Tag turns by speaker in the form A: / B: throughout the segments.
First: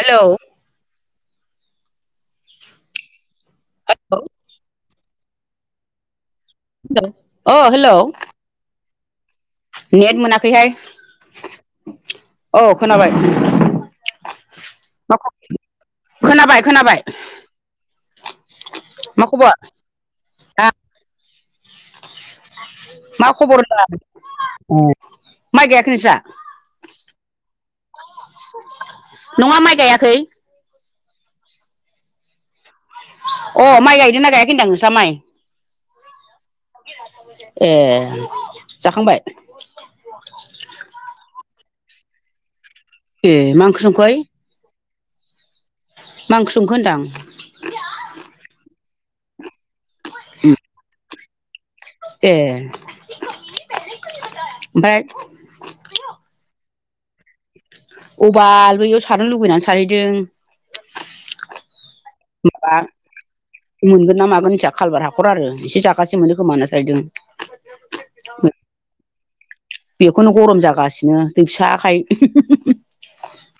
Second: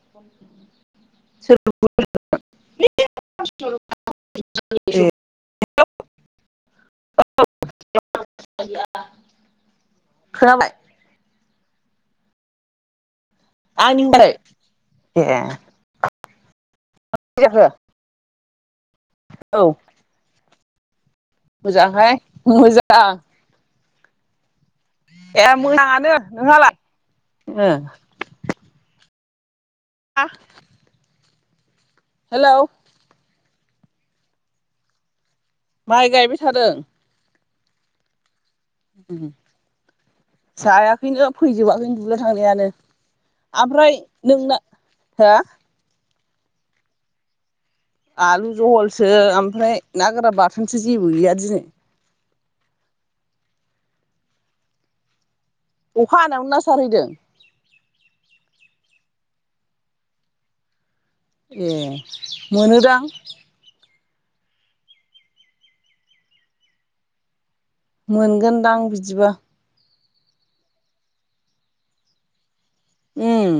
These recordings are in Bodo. A: हेलौ औ
B: [unintelligible]
A: ओ हेलौ।
B: [unintelligible]
A: नेट
B: खोनाबाय
A: मोनाखैहाय। औ खोनाबाय
B: आंनि होनबाय ए
A: खोनाबाय। खोनाबाय खोनाबाय।
B: [unintelligible]
A: मा खबर?
B: औ
A: आ
B: मोजांहाय। मोजां
A: मा खबर होनदां?
B: ए
A: माइ गायाखै
B: मोजाङानो
A: नोंस्रा
B: नोंहालाय? ओ
A: नङा माइ गाया
B: [unintelligible] हेलौ।
A: अ माइ गायदोंना गायाखै होनदां नोंस्रा माइ।
B: माइ गायबाय थादों।
A: ए जाखांबाय
B: जायाखैनो फैजोबाखैनो दुब्लियाव थांनायानो।
A: ए मा ओंख्रि
B: आमफ्राय
A: संखो ओइ
B: नोंना हो
A: मा ओंख्रि संखो होन्दां?
B: आलु जहलसो ओमफ्राय ना गोरान बाथोनसो जेबो गैया दिनै।
A: ए ओमफाय
B: अखा हानायावनो ना सारहैदों?
A: औ बाल बैयाव सारनो लुगैनानै सारहैदों।
B: ए
A: माबा
B: मोनोदां।
A: मोनगोन ना मागोन मोनथिया खालपार हाखर आरो एसे जागासे मोनो खोमा होनना सारहैयदों।
B: मोनगोनदां बिदिबा।
A: बेखौनो गरम जागासिनो दै फिसाखाइ।
B: उम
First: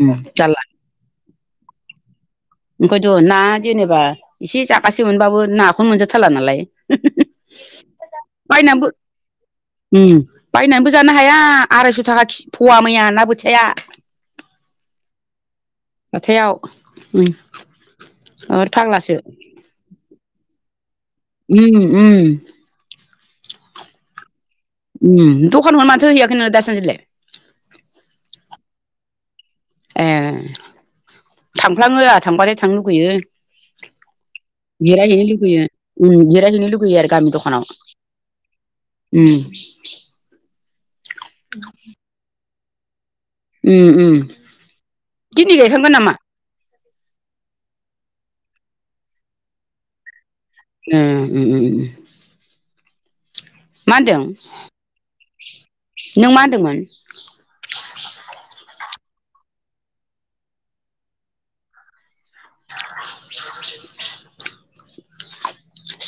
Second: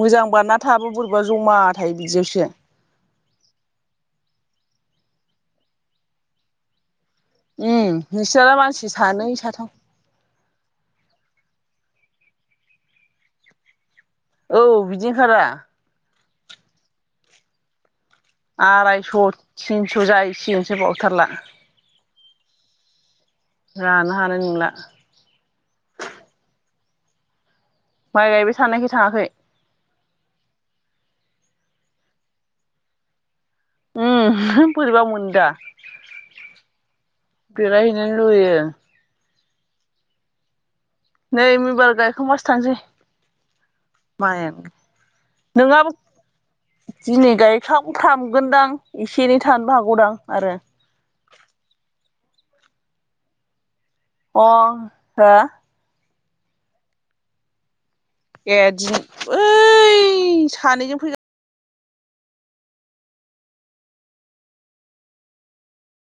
B: मोजांबा ना थाबो बोरैबा जमा थायो बिदियावसो।
A: ओंखायथ' ना जेनेबा एसे जागासे मोनबाबो नाखौनो मोनजाथारला नालाय।
B: उम नोंसोरा
A: बायनानैबो
B: मानसि सानै साथाम
A: उम बायनाबो जानो हाया आरायस' थाखा खि फवा मैया ना बोथिया।
B: औ बिदि खारा।
A: हाथायाव मै
B: आरायस' थिनस' जाहैसिगोनसो बावथारला।
A: उम उम।
B: जानो हानाय नोंला।
A: उम दखानखौनो माथो हैयाखै नों दासान्दिलाय?
B: माइ गायबाय थानायखाय थाङाखै।
A: ए थांफ्लाङो आहा थांबाथाय थांनो लुुगैयो।
B: उम। बोरैबा
A: जिरायहैनो
B: मोनो दा
A: लुुगैयो उम जिरायहैनो लुगैयो आरो गामि दखानाव।
B: बेरायहैनो लुुबैयो
A: उम।
B: नै मैबार गायखांबासो थांसै।
A: उम उम।
B: मायानो
A: दिनै
B: नोंहाबो
A: गायखांगोन नामा?
B: दिनै गायख्लांफ्रामगोनदां एसे एनै थानो हागौदां आरो।
A: उम उम उम उम मा होनदों
B: अ हो
A: नों मा होनदोंमोन?
B: ए दिनै ओइ सानैजों फैगा
A: [unintelligible]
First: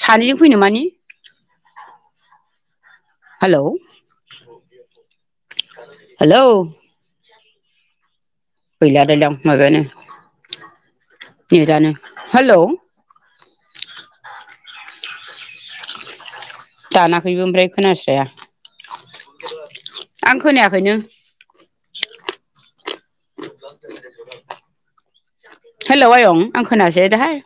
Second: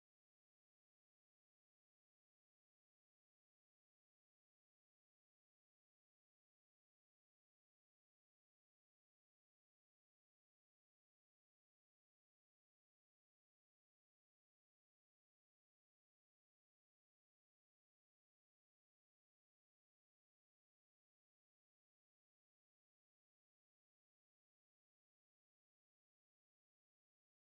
A: सानैजों फैनो माने? हालौ हेलौ गैला लायलां माबायानो नेदानो हेलौ दानाखैबो ओमफ्राय खोनास्राया। आं खोनायाखैनो हेलौ आयं आं खोनासै दाहाय।